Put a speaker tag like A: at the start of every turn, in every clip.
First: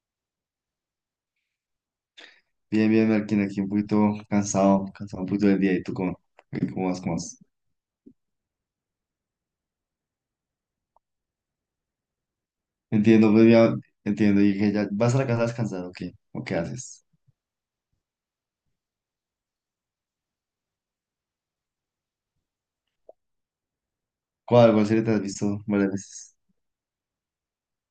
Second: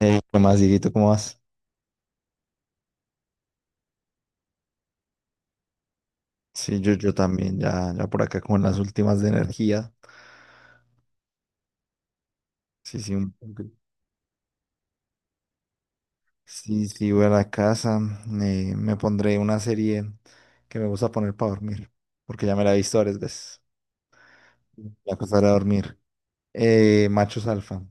A: ¿Qué más, Dieguito? ¿Cómo vas?
B: Bien, bien, Marquín, aquí un poquito cansado, un poquito del día. ¿Y tú
A: Sí,
B: cómo
A: yo,
B: vas,
A: yo
B: cómo vas?
A: también, ya por acá con las últimas de energía. Sí, sí,
B: Entiendo, pues
A: ok.
B: ya, entiendo. Y dije, ya, ¿vas a la casa a descansar o qué? ¿O qué
A: Sí,
B: haces?
A: sí, voy a la casa. Me pondré una serie que me gusta poner para dormir, porque ya me la he visto varias veces.
B: ¿Cuál serie te
A: Me
B: has
A: acostaré a
B: visto varias
A: dormir.
B: veces?
A: Machos Alfa.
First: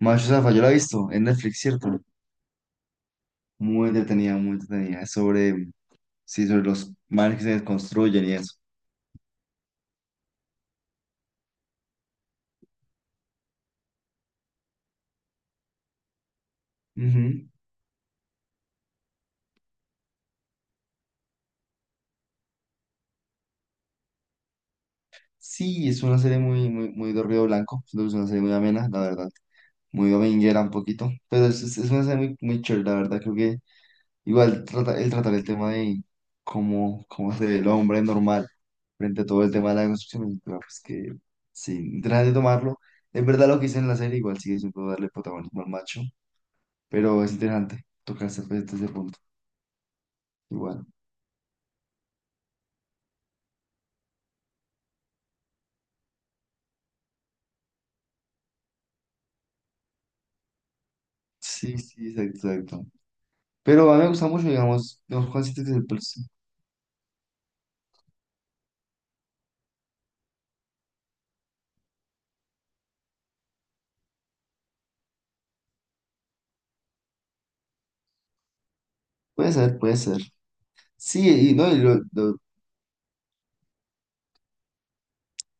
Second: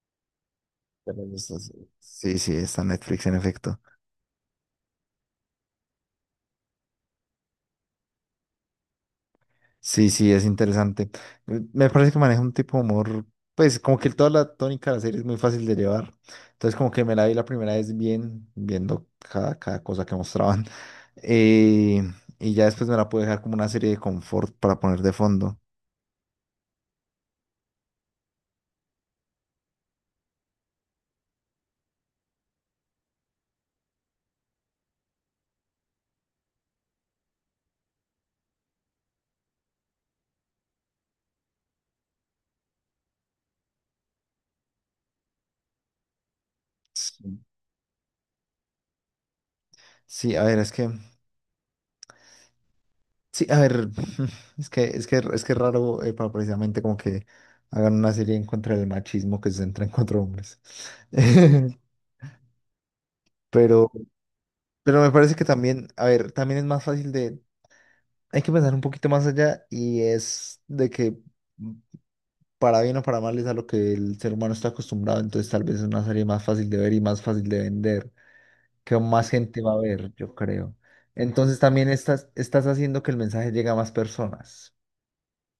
B: Macho Zaffa, yo la he visto
A: Pero
B: en
A: eso
B: Netflix,
A: es-
B: ¿cierto?
A: Sí, sí, está en Netflix en efecto.
B: Muy entretenida, muy entretenida. Es sí, sobre los manes que se desconstruyen y eso.
A: Sí, sí, es interesante. Me parece que maneja un tipo de humor, pues como que toda la tónica de la serie es muy fácil de llevar. Entonces como que me la vi la
B: Ujú.
A: primera vez bien, viendo cada cosa que mostraban. Eh, y ya después me la pude dejar como una serie de confort para poner de fondo.
B: Sí, es una serie muy de ruido blanco. Siento que es una serie muy amena, la verdad. Muy dominguera un poquito. Pero es una serie muy, muy chévere, la verdad. Creo que igual trata, el tratar el tema de cómo se ve el hombre normal frente a todo el tema de la construcción, es pues que sí, interesante tomarlo. Es verdad lo que hice en la serie, igual sigue siendo darle protagonismo al macho, pero es
A: Sí,
B: interesante tocarse, pues, desde ese punto.
A: sí, a ver,
B: Igual.
A: sí, a ver, es que es raro para precisamente como que hagan una serie en contra del machismo que se centra en cuatro hombres.
B: Sí, sí, exacto, exacto.
A: Pero,
B: Pero a mí me gusta mucho,
A: pero
B: digamos,
A: me
B: los
A: parece que
B: conceptos que se
A: también, a
B: pues,
A: ver, también es más fácil de, hay que pensar un poquito más allá y es de que mm, para bien o para mal es a lo que el ser humano está acostumbrado, entonces tal vez es una serie más fácil de ver y más fácil de vender, que más
B: puede
A: gente va a
B: ser, puede
A: ver,
B: ser.
A: yo creo.
B: Sí, y
A: Entonces
B: no,
A: también estás, estás haciendo que el mensaje llegue a más personas,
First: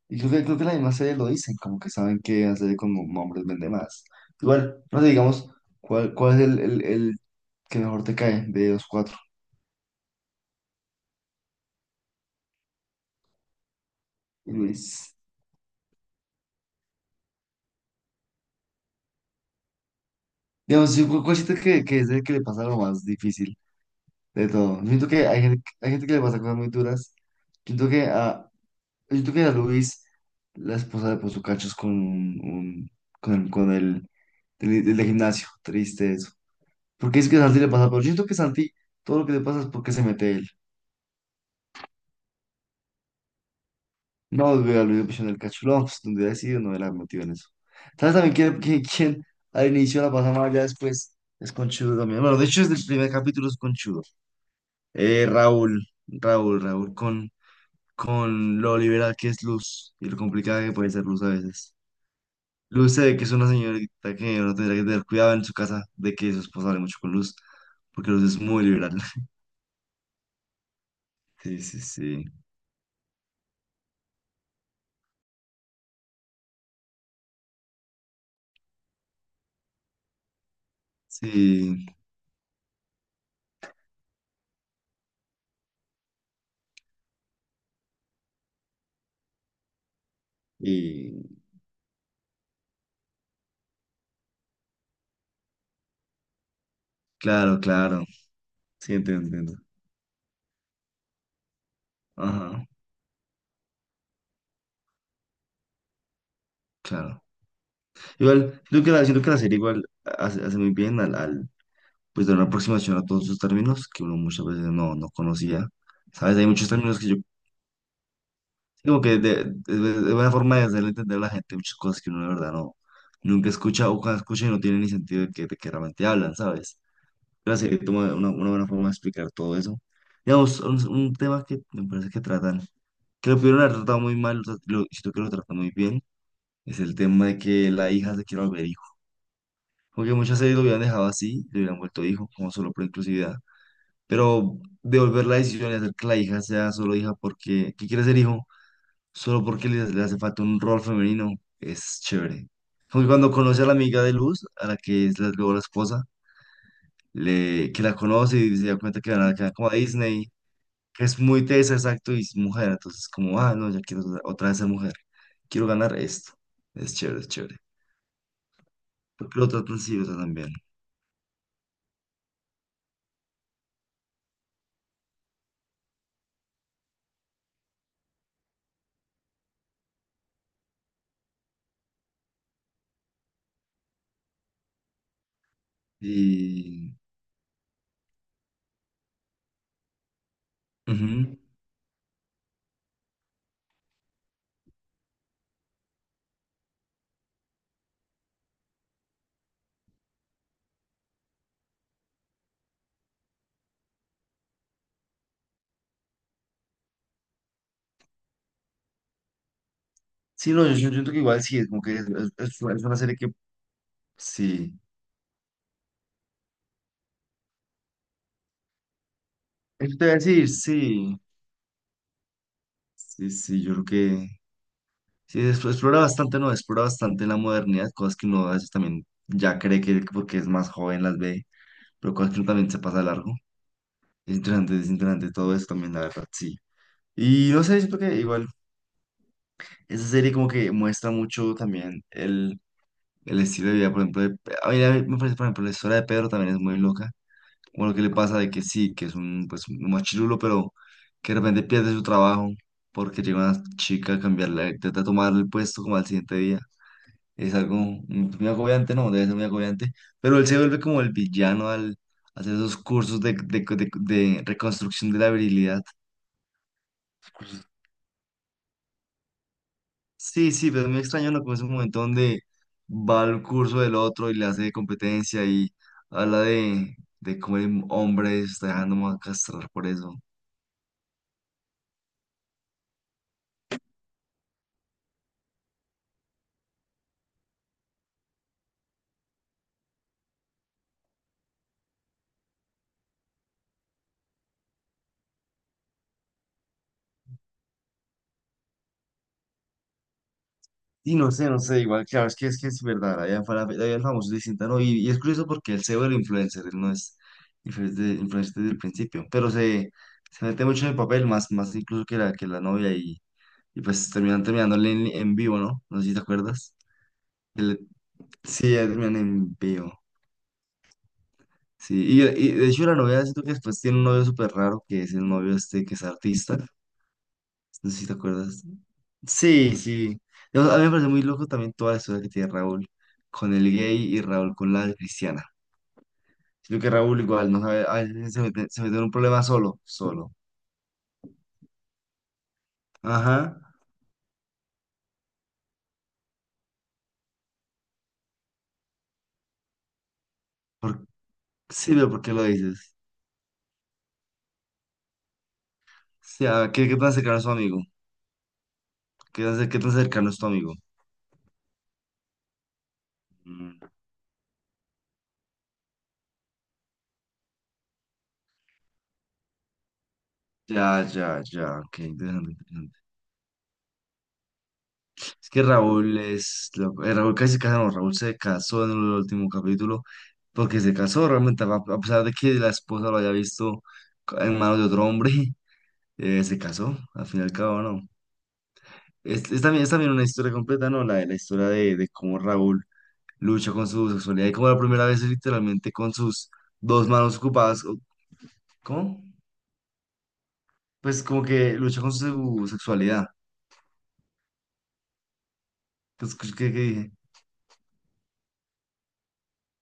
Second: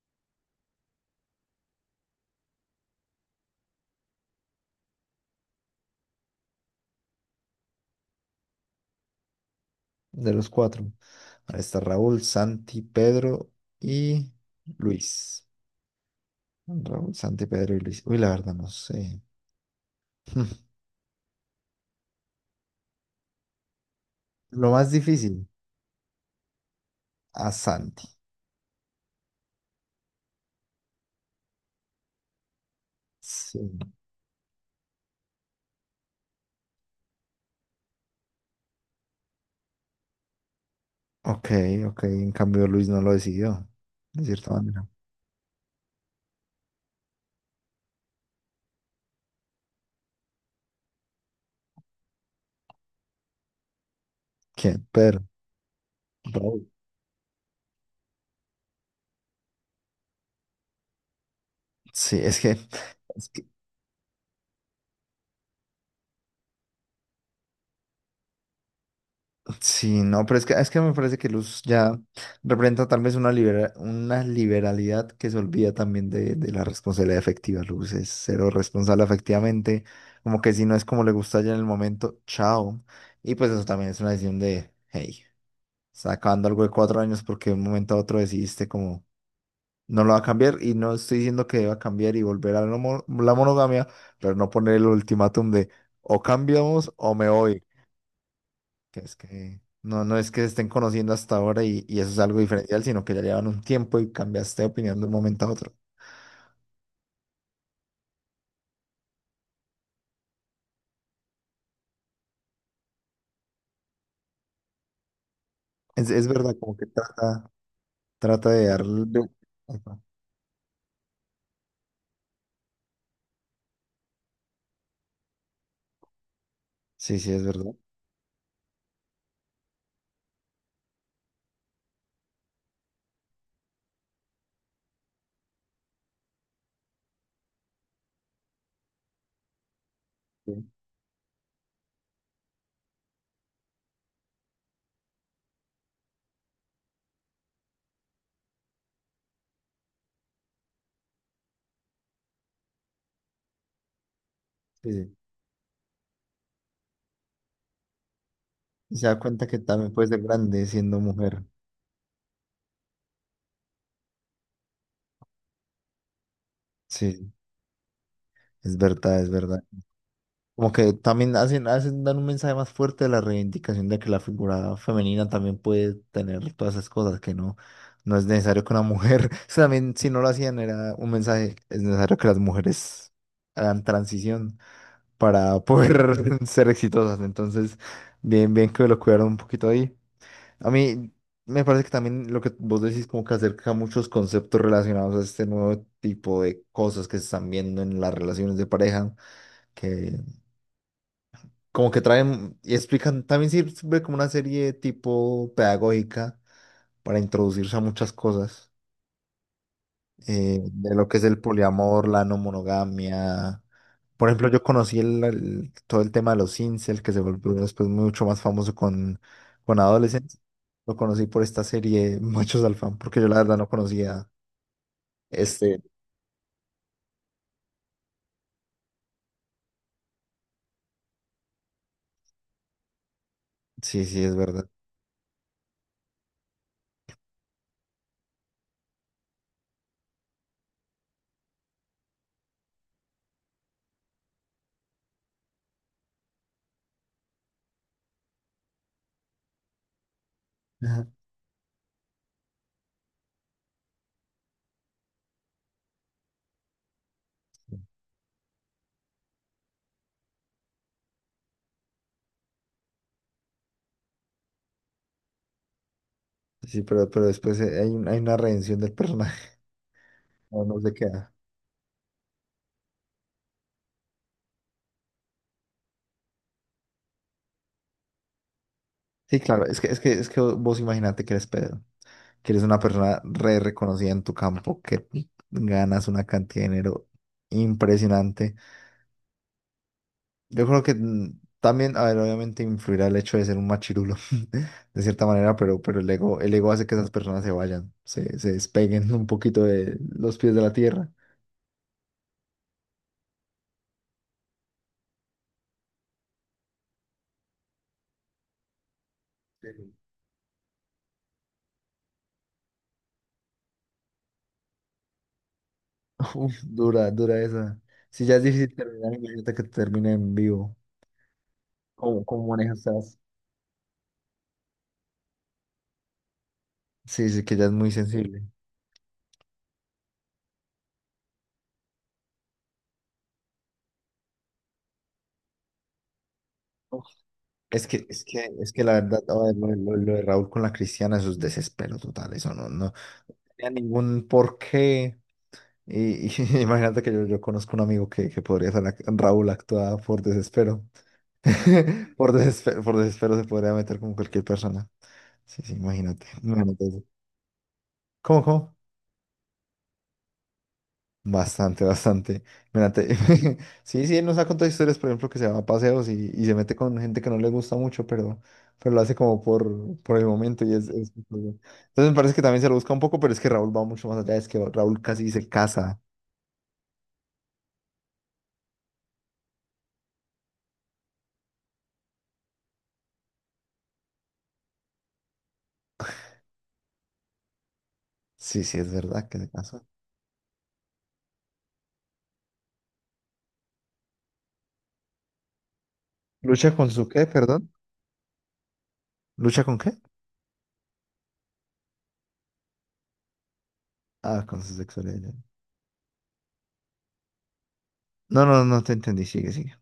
B: y creo que la misma serie lo dicen, como que saben que hacer con hombres vende más. Igual, no sé, digamos. ¿Cuál es el que mejor te cae de los cuatro?
A: de los cuatro. Ahí está Raúl, Santi, Pedro y
B: Luis.
A: Luis. Raúl, Santi, Pedro y Luis. Uy, la verdad no sé.
B: Digamos, cuál siento que es el que le pasa lo más difícil de
A: Lo
B: todo. Yo
A: más
B: siento que
A: difícil,
B: hay gente que le pasa cosas muy duras.
A: a
B: Yo siento que
A: Santi.
B: a, yo siento que a Luis, la esposa le puso cachos con con
A: Sí.
B: del del de gimnasio. Triste eso. Porque es que a Santi le pasa, pero yo siento que Santi, todo lo que le pasa es porque se mete él.
A: Ok, ok. En cambio, Luis no lo decidió, de cierta
B: No, güey, al
A: manera.
B: mismo pichón del cachulón, pues, donde hubiera sido, no hubiera metido en eso. ¿Sabes también quién al inicio la pasa mal, ya después es conchudo también? Bueno, de hecho, desde el primer capítulo es conchudo.
A: ¿Quién? Pedro.
B: Raúl,
A: Raúl.
B: Raúl, Raúl, con, con lo liberal que es Luz y lo complicada que puede ser Luz a veces.
A: Sí,
B: Luz se ve que
A: es
B: es
A: que-
B: una señorita que uno tendría que tener cuidado en su casa de que su esposa hable mucho con Luz, porque Luz es muy liberal.
A: sí, no, pero es que me parece que
B: Sí,
A: Luz
B: sí,
A: ya
B: sí.
A: representa tal vez una, una liberalidad que se olvida también de la responsabilidad efectiva. Luz es cero responsable efectivamente, como que si no es como le gusta ya en el
B: Sí,
A: momento, chao. Y pues eso también es una decisión de, hey, sacando algo de cuatro años porque de un momento a otro decidiste como... No lo va a cambiar y no
B: y
A: estoy diciendo que deba cambiar y volver a la, la monogamia, pero no poner el ultimátum de o cambiamos o me
B: claro,
A: voy.
B: claro. Sí,
A: Que es
B: entiendo, entiendo.
A: que no, no es que se estén conociendo hasta ahora y eso es algo
B: Ajá,
A: diferencial, sino que ya llevan un tiempo y cambiaste de opinión de un momento a otro.
B: claro. Igual, creo que la, siento que la serie igual hace muy bien pues dar una aproximación a todos esos términos que uno muchas veces no, no conocía.
A: Es
B: ¿Sabes? Hay
A: verdad,
B: muchos
A: como que
B: términos que yo,
A: trata, trata de
B: como que
A: darle.
B: de, de,
A: Ajá.
B: de buena forma de hacerle entender a la gente muchas cosas que uno de verdad no, nunca escucha o cuando escucha y no tiene ni sentido de que realmente hablan, ¿sabes?
A: Sí, sí, es
B: La
A: verdad.
B: serie toma una buena forma de explicar todo eso. Digamos, un tema que me parece que tratan, que lo pudieron haber tratado muy mal, siento que lo tratan muy bien, es el tema de que la hija se quiere volver. Como que muchas series lo
A: Sí,
B: hubieran dejado así, le hubieran vuelto hijo, como solo por inclusividad. Pero devolver la decisión y hacer que la hija sea solo hija porque, que quiere ser hijo, solo porque le hace falta un rol femenino, es chévere. Como que cuando conoce a la amiga de Luz, a la
A: sí,
B: que
A: sí.
B: es la, luego la esposa, que la conoce y se da
A: Y
B: cuenta
A: se
B: que
A: da
B: van a
A: cuenta
B: quedar
A: que
B: como a
A: también puede ser
B: Disney,
A: grande siendo
B: que es
A: mujer.
B: muy tesa, exacto, y es mujer. Entonces, como, ah, no, ya quiero otra vez ser mujer, quiero ganar esto. Es chévere, es
A: Sí,
B: chévere.
A: es verdad, es
B: Porque lo
A: verdad.
B: tratan así, lo tratan bien.
A: Como que también hacen, hacen, dan un mensaje más fuerte de la reivindicación de que la figura femenina también puede tener todas esas cosas, que no, no es necesario que una mujer, eso también si no lo hacían era un mensaje, es necesario que las mujeres hagan transición para poder ser
B: Y
A: exitosas. Entonces, bien, bien que lo cuidaron un poquito ahí. A mí
B: ujú.
A: me parece que también lo que vos decís como que acerca muchos conceptos relacionados a este nuevo tipo de cosas que se están viendo en las relaciones de pareja que como que traen y explican, también sirve como una serie tipo pedagógica para introducirse a muchas cosas
B: Sí, no, yo
A: de lo
B: siento
A: que
B: que
A: es el
B: igual sí, es como que
A: poliamor, la no
B: es una serie que
A: monogamia. Por ejemplo, yo
B: sí.
A: conocí todo el tema de los incel, que se volvió después mucho más famoso con
B: Eso te voy a
A: adolescentes.
B: decir,
A: Lo
B: sí.
A: conocí por esta serie Machos Alfán, porque yo
B: Sí,
A: la verdad
B: sí,
A: no
B: yo creo que
A: conocía
B: sí, es-
A: este.
B: explora bastante, ¿no? Explora bastante la modernidad, cosas que uno a veces también ya cree que porque es más joven las ve, pero cosas que uno también se pasa de largo.
A: Sí, sí, es verdad.
B: Es interesante todo eso también, la verdad, sí. Y no sé, siento que igual esa serie como que muestra mucho también el estilo de vida, por ejemplo, a mí me parece, por ejemplo, la historia de Pedro también es muy loca. Bueno, qué le pasa de que sí, que es un, pues, un machirulo, pero
A: Ajá.
B: que de repente pierde su trabajo porque llega una chica a cambiarle, intenta tomarle el puesto como al siguiente día. Es algo muy agobiante, no, debe ser muy agobiante, pero él se vuelve como el villano al hacer esos cursos de reconstrucción de la virilidad.
A: Sí, pero después hay, hay una redención del personaje.
B: Sí,
A: No,
B: sí,
A: no
B: pero es
A: se
B: muy extraño,
A: queda.
B: ¿no? Como ese momento donde va al curso del otro y le hace competencia y habla de cómo el hombre se está dejando más
A: Sí, claro,
B: castrar por eso.
A: es que vos imagínate que eres Pedro, que eres una persona re reconocida en tu campo, que ganas una cantidad de dinero impresionante. Yo creo que también, a ver, obviamente influirá el hecho de ser un machirulo, de cierta manera, pero el ego hace que esas personas se vayan, se despeguen un poquito de los pies de la tierra.
B: Y no sé, no sé, igual, claro, es que es que es verdad, allá el famoso distinta, ¿no? Y es curioso porque él se vuelve influencer, él no es influencer, influencer desde el principio, pero se,
A: Sí.
B: se mete mucho en el papel, más, más incluso que la novia, y pues terminan terminándole en vivo, ¿no? No sé si te
A: Uf,
B: acuerdas.
A: dura, dura esa.
B: Él-
A: Si ya es
B: sí,
A: difícil
B: ya
A: terminar,
B: terminan
A: imagínate
B: en
A: que
B: vivo,
A: termine en vivo.
B: sí,
A: ¿Cómo, cómo
B: y de
A: manejas
B: hecho la
A: esas?
B: novia siento que después tiene un novio súper raro, que es el novio este que es artista,
A: Sí, sí, que ya es
B: no
A: muy
B: sé si te
A: sensible.
B: acuerdas. Sí, sí. A mí me parece muy loco también toda la historia que tiene Raúl con el gay y Raúl con la cristiana. Sino que Raúl igual no sabe, a veces se mete,
A: Es
B: se
A: que la
B: mete en un
A: verdad,
B: problema
A: a ver,
B: solo,
A: lo de
B: solo.
A: Raúl con la Cristiana, eso es desespero total, eso no, no tenía
B: Ajá.
A: ningún porqué. Y imagínate que yo conozco un amigo que podría ser Raúl actuada por desespero.
B: Por- sí, pero ¿por qué lo dices?
A: Por desespero se podría meter con cualquier persona. Sí, sí, imagínate,
B: Sí, ah,
A: imagínate
B: ¿qué
A: eso.
B: tan cercano es tu amigo?
A: ¿Cómo, cómo?
B: Qué tan cercano es tu amigo?
A: Bastante, bastante. Mira,
B: Mm,
A: Sí, sí, él nos ha contado historias, por ejemplo, que se va a paseos y se mete con gente que no le gusta mucho, pero lo hace como por el momento y
B: ya, ya,
A: entonces
B: ya. Ok,
A: me parece que
B: interesante,
A: también se lo busca
B: interesante.
A: un poco, pero es que Raúl va mucho más allá, es que Raúl casi se
B: Es que
A: casa.
B: Raúl es loco. Raúl casi se casó, no, Raúl se casó en el último capítulo porque se casó realmente, a pesar de que la esposa lo haya visto en manos de otro hombre. Se casó, al fin y al cabo, ¿no?
A: Sí, sí, es verdad que se
B: Es también,
A: casa.
B: es también una historia completa, ¿no? La historia de cómo Raúl lucha con su sexualidad y cómo la primera vez es literalmente con sus
A: ¿Lucha con
B: dos
A: su qué,
B: manos
A: perdón?
B: ocupadas, ¿cómo?
A: ¿Lucha con qué?
B: Pues como que lucha con su sexualidad.
A: Ah, con su sexualidad.
B: Pues, ¿qué dije?
A: No, no, no te entendí, sigue, sigue.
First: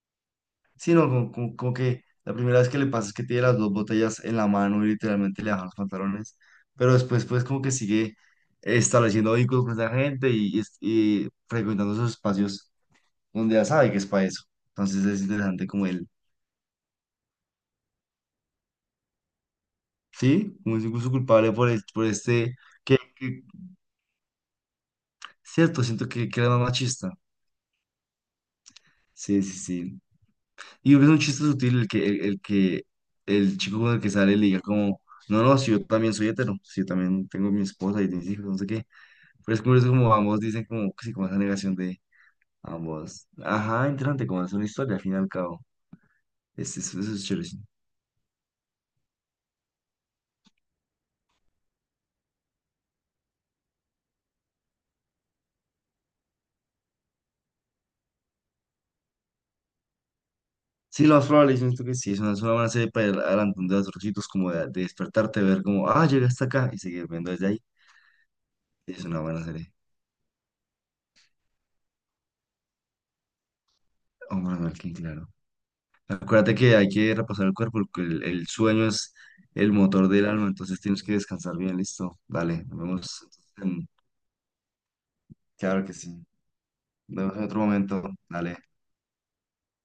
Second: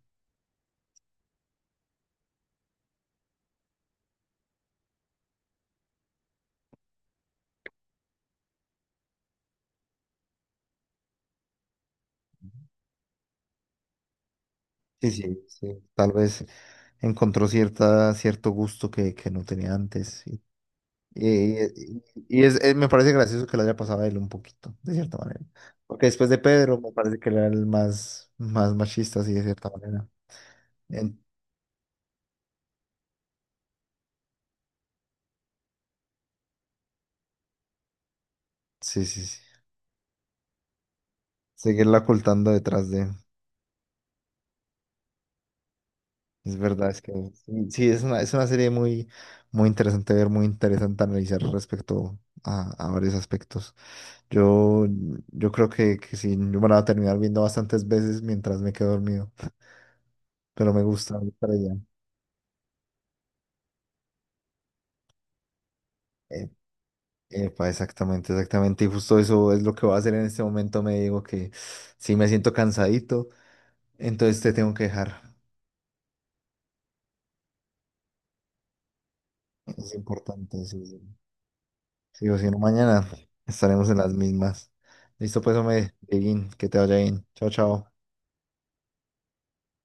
B: Sí, no, como que la primera vez que le pasa es que tiene las dos botellas en la mano y literalmente le bajan los pantalones, pero después pues como que sigue estableciendo vínculos con esa gente y frecuentando esos espacios donde ya sabe que es para eso. Entonces
A: Sí,
B: es
A: sí,
B: interesante
A: sí.
B: como él,
A: Tal vez encontró cierta, cierto gusto que no tenía antes. Y,
B: sí, como es incluso culpable por,
A: y-
B: por
A: y
B: este,
A: es, me
B: que,
A: parece
B: que-
A: gracioso que lo haya pasado a él un poquito, de cierta manera.
B: cierto,
A: Porque
B: siento
A: después de
B: que era más
A: Pedro, me
B: machista.
A: parece que era el más, más machista, así
B: Sí,
A: de
B: sí,
A: cierta
B: sí.
A: manera.
B: Y es un
A: En-
B: chiste sutil el que el chico con el que sale le diga como, no, no, si yo también soy hetero, si yo también tengo mi esposa y mis hijos, no sé qué.
A: sí, sí, sí.
B: Pero es curioso como ambos dicen como, sí, como esa negación
A: Seguirla
B: de
A: ocultando detrás de.
B: ambos. Ajá, interesante, como es una historia al fin y al cabo.
A: Es verdad, es
B: Eso
A: que
B: es chévere. Sí.
A: sí, sí, es una serie muy, muy interesante ver, muy interesante analizar respecto a varios aspectos. Yo, yo creo que sí, yo me la voy a terminar viendo bastantes veces mientras me quedo dormido, pero
B: Sí, lo
A: me
B: más
A: gusta
B: probable,
A: la
B: yo
A: idea.
B: siento que sí, es una buena serie para ir adelante de los sitios, como de despertarte, ver como, ah, llegué hasta
A: Eh,
B: acá y seguir viendo desde ahí.
A: Epa, exactamente, exactamente. Y
B: Es
A: justo
B: una buena
A: eso es
B: serie.
A: lo que voy a hacer en este momento. Me digo que si me siento cansadito, entonces te
B: Hombre,
A: tengo que
B: Malkin,
A: dejar.
B: claro. Acuérdate que hay que repasar el cuerpo, porque el sueño es el
A: Es
B: motor del alma,
A: importante,
B: entonces
A: sí. Sí.
B: tienes que descansar bien, listo.
A: Sí o si no,
B: Dale, nos
A: mañana
B: vemos. en-
A: estaremos en las mismas. Listo, pues,
B: Claro que
A: hombre,
B: sí.
A: Dieguín, que te vaya bien.
B: Nos vemos en
A: Chao,
B: otro
A: chao.
B: momento. Dale.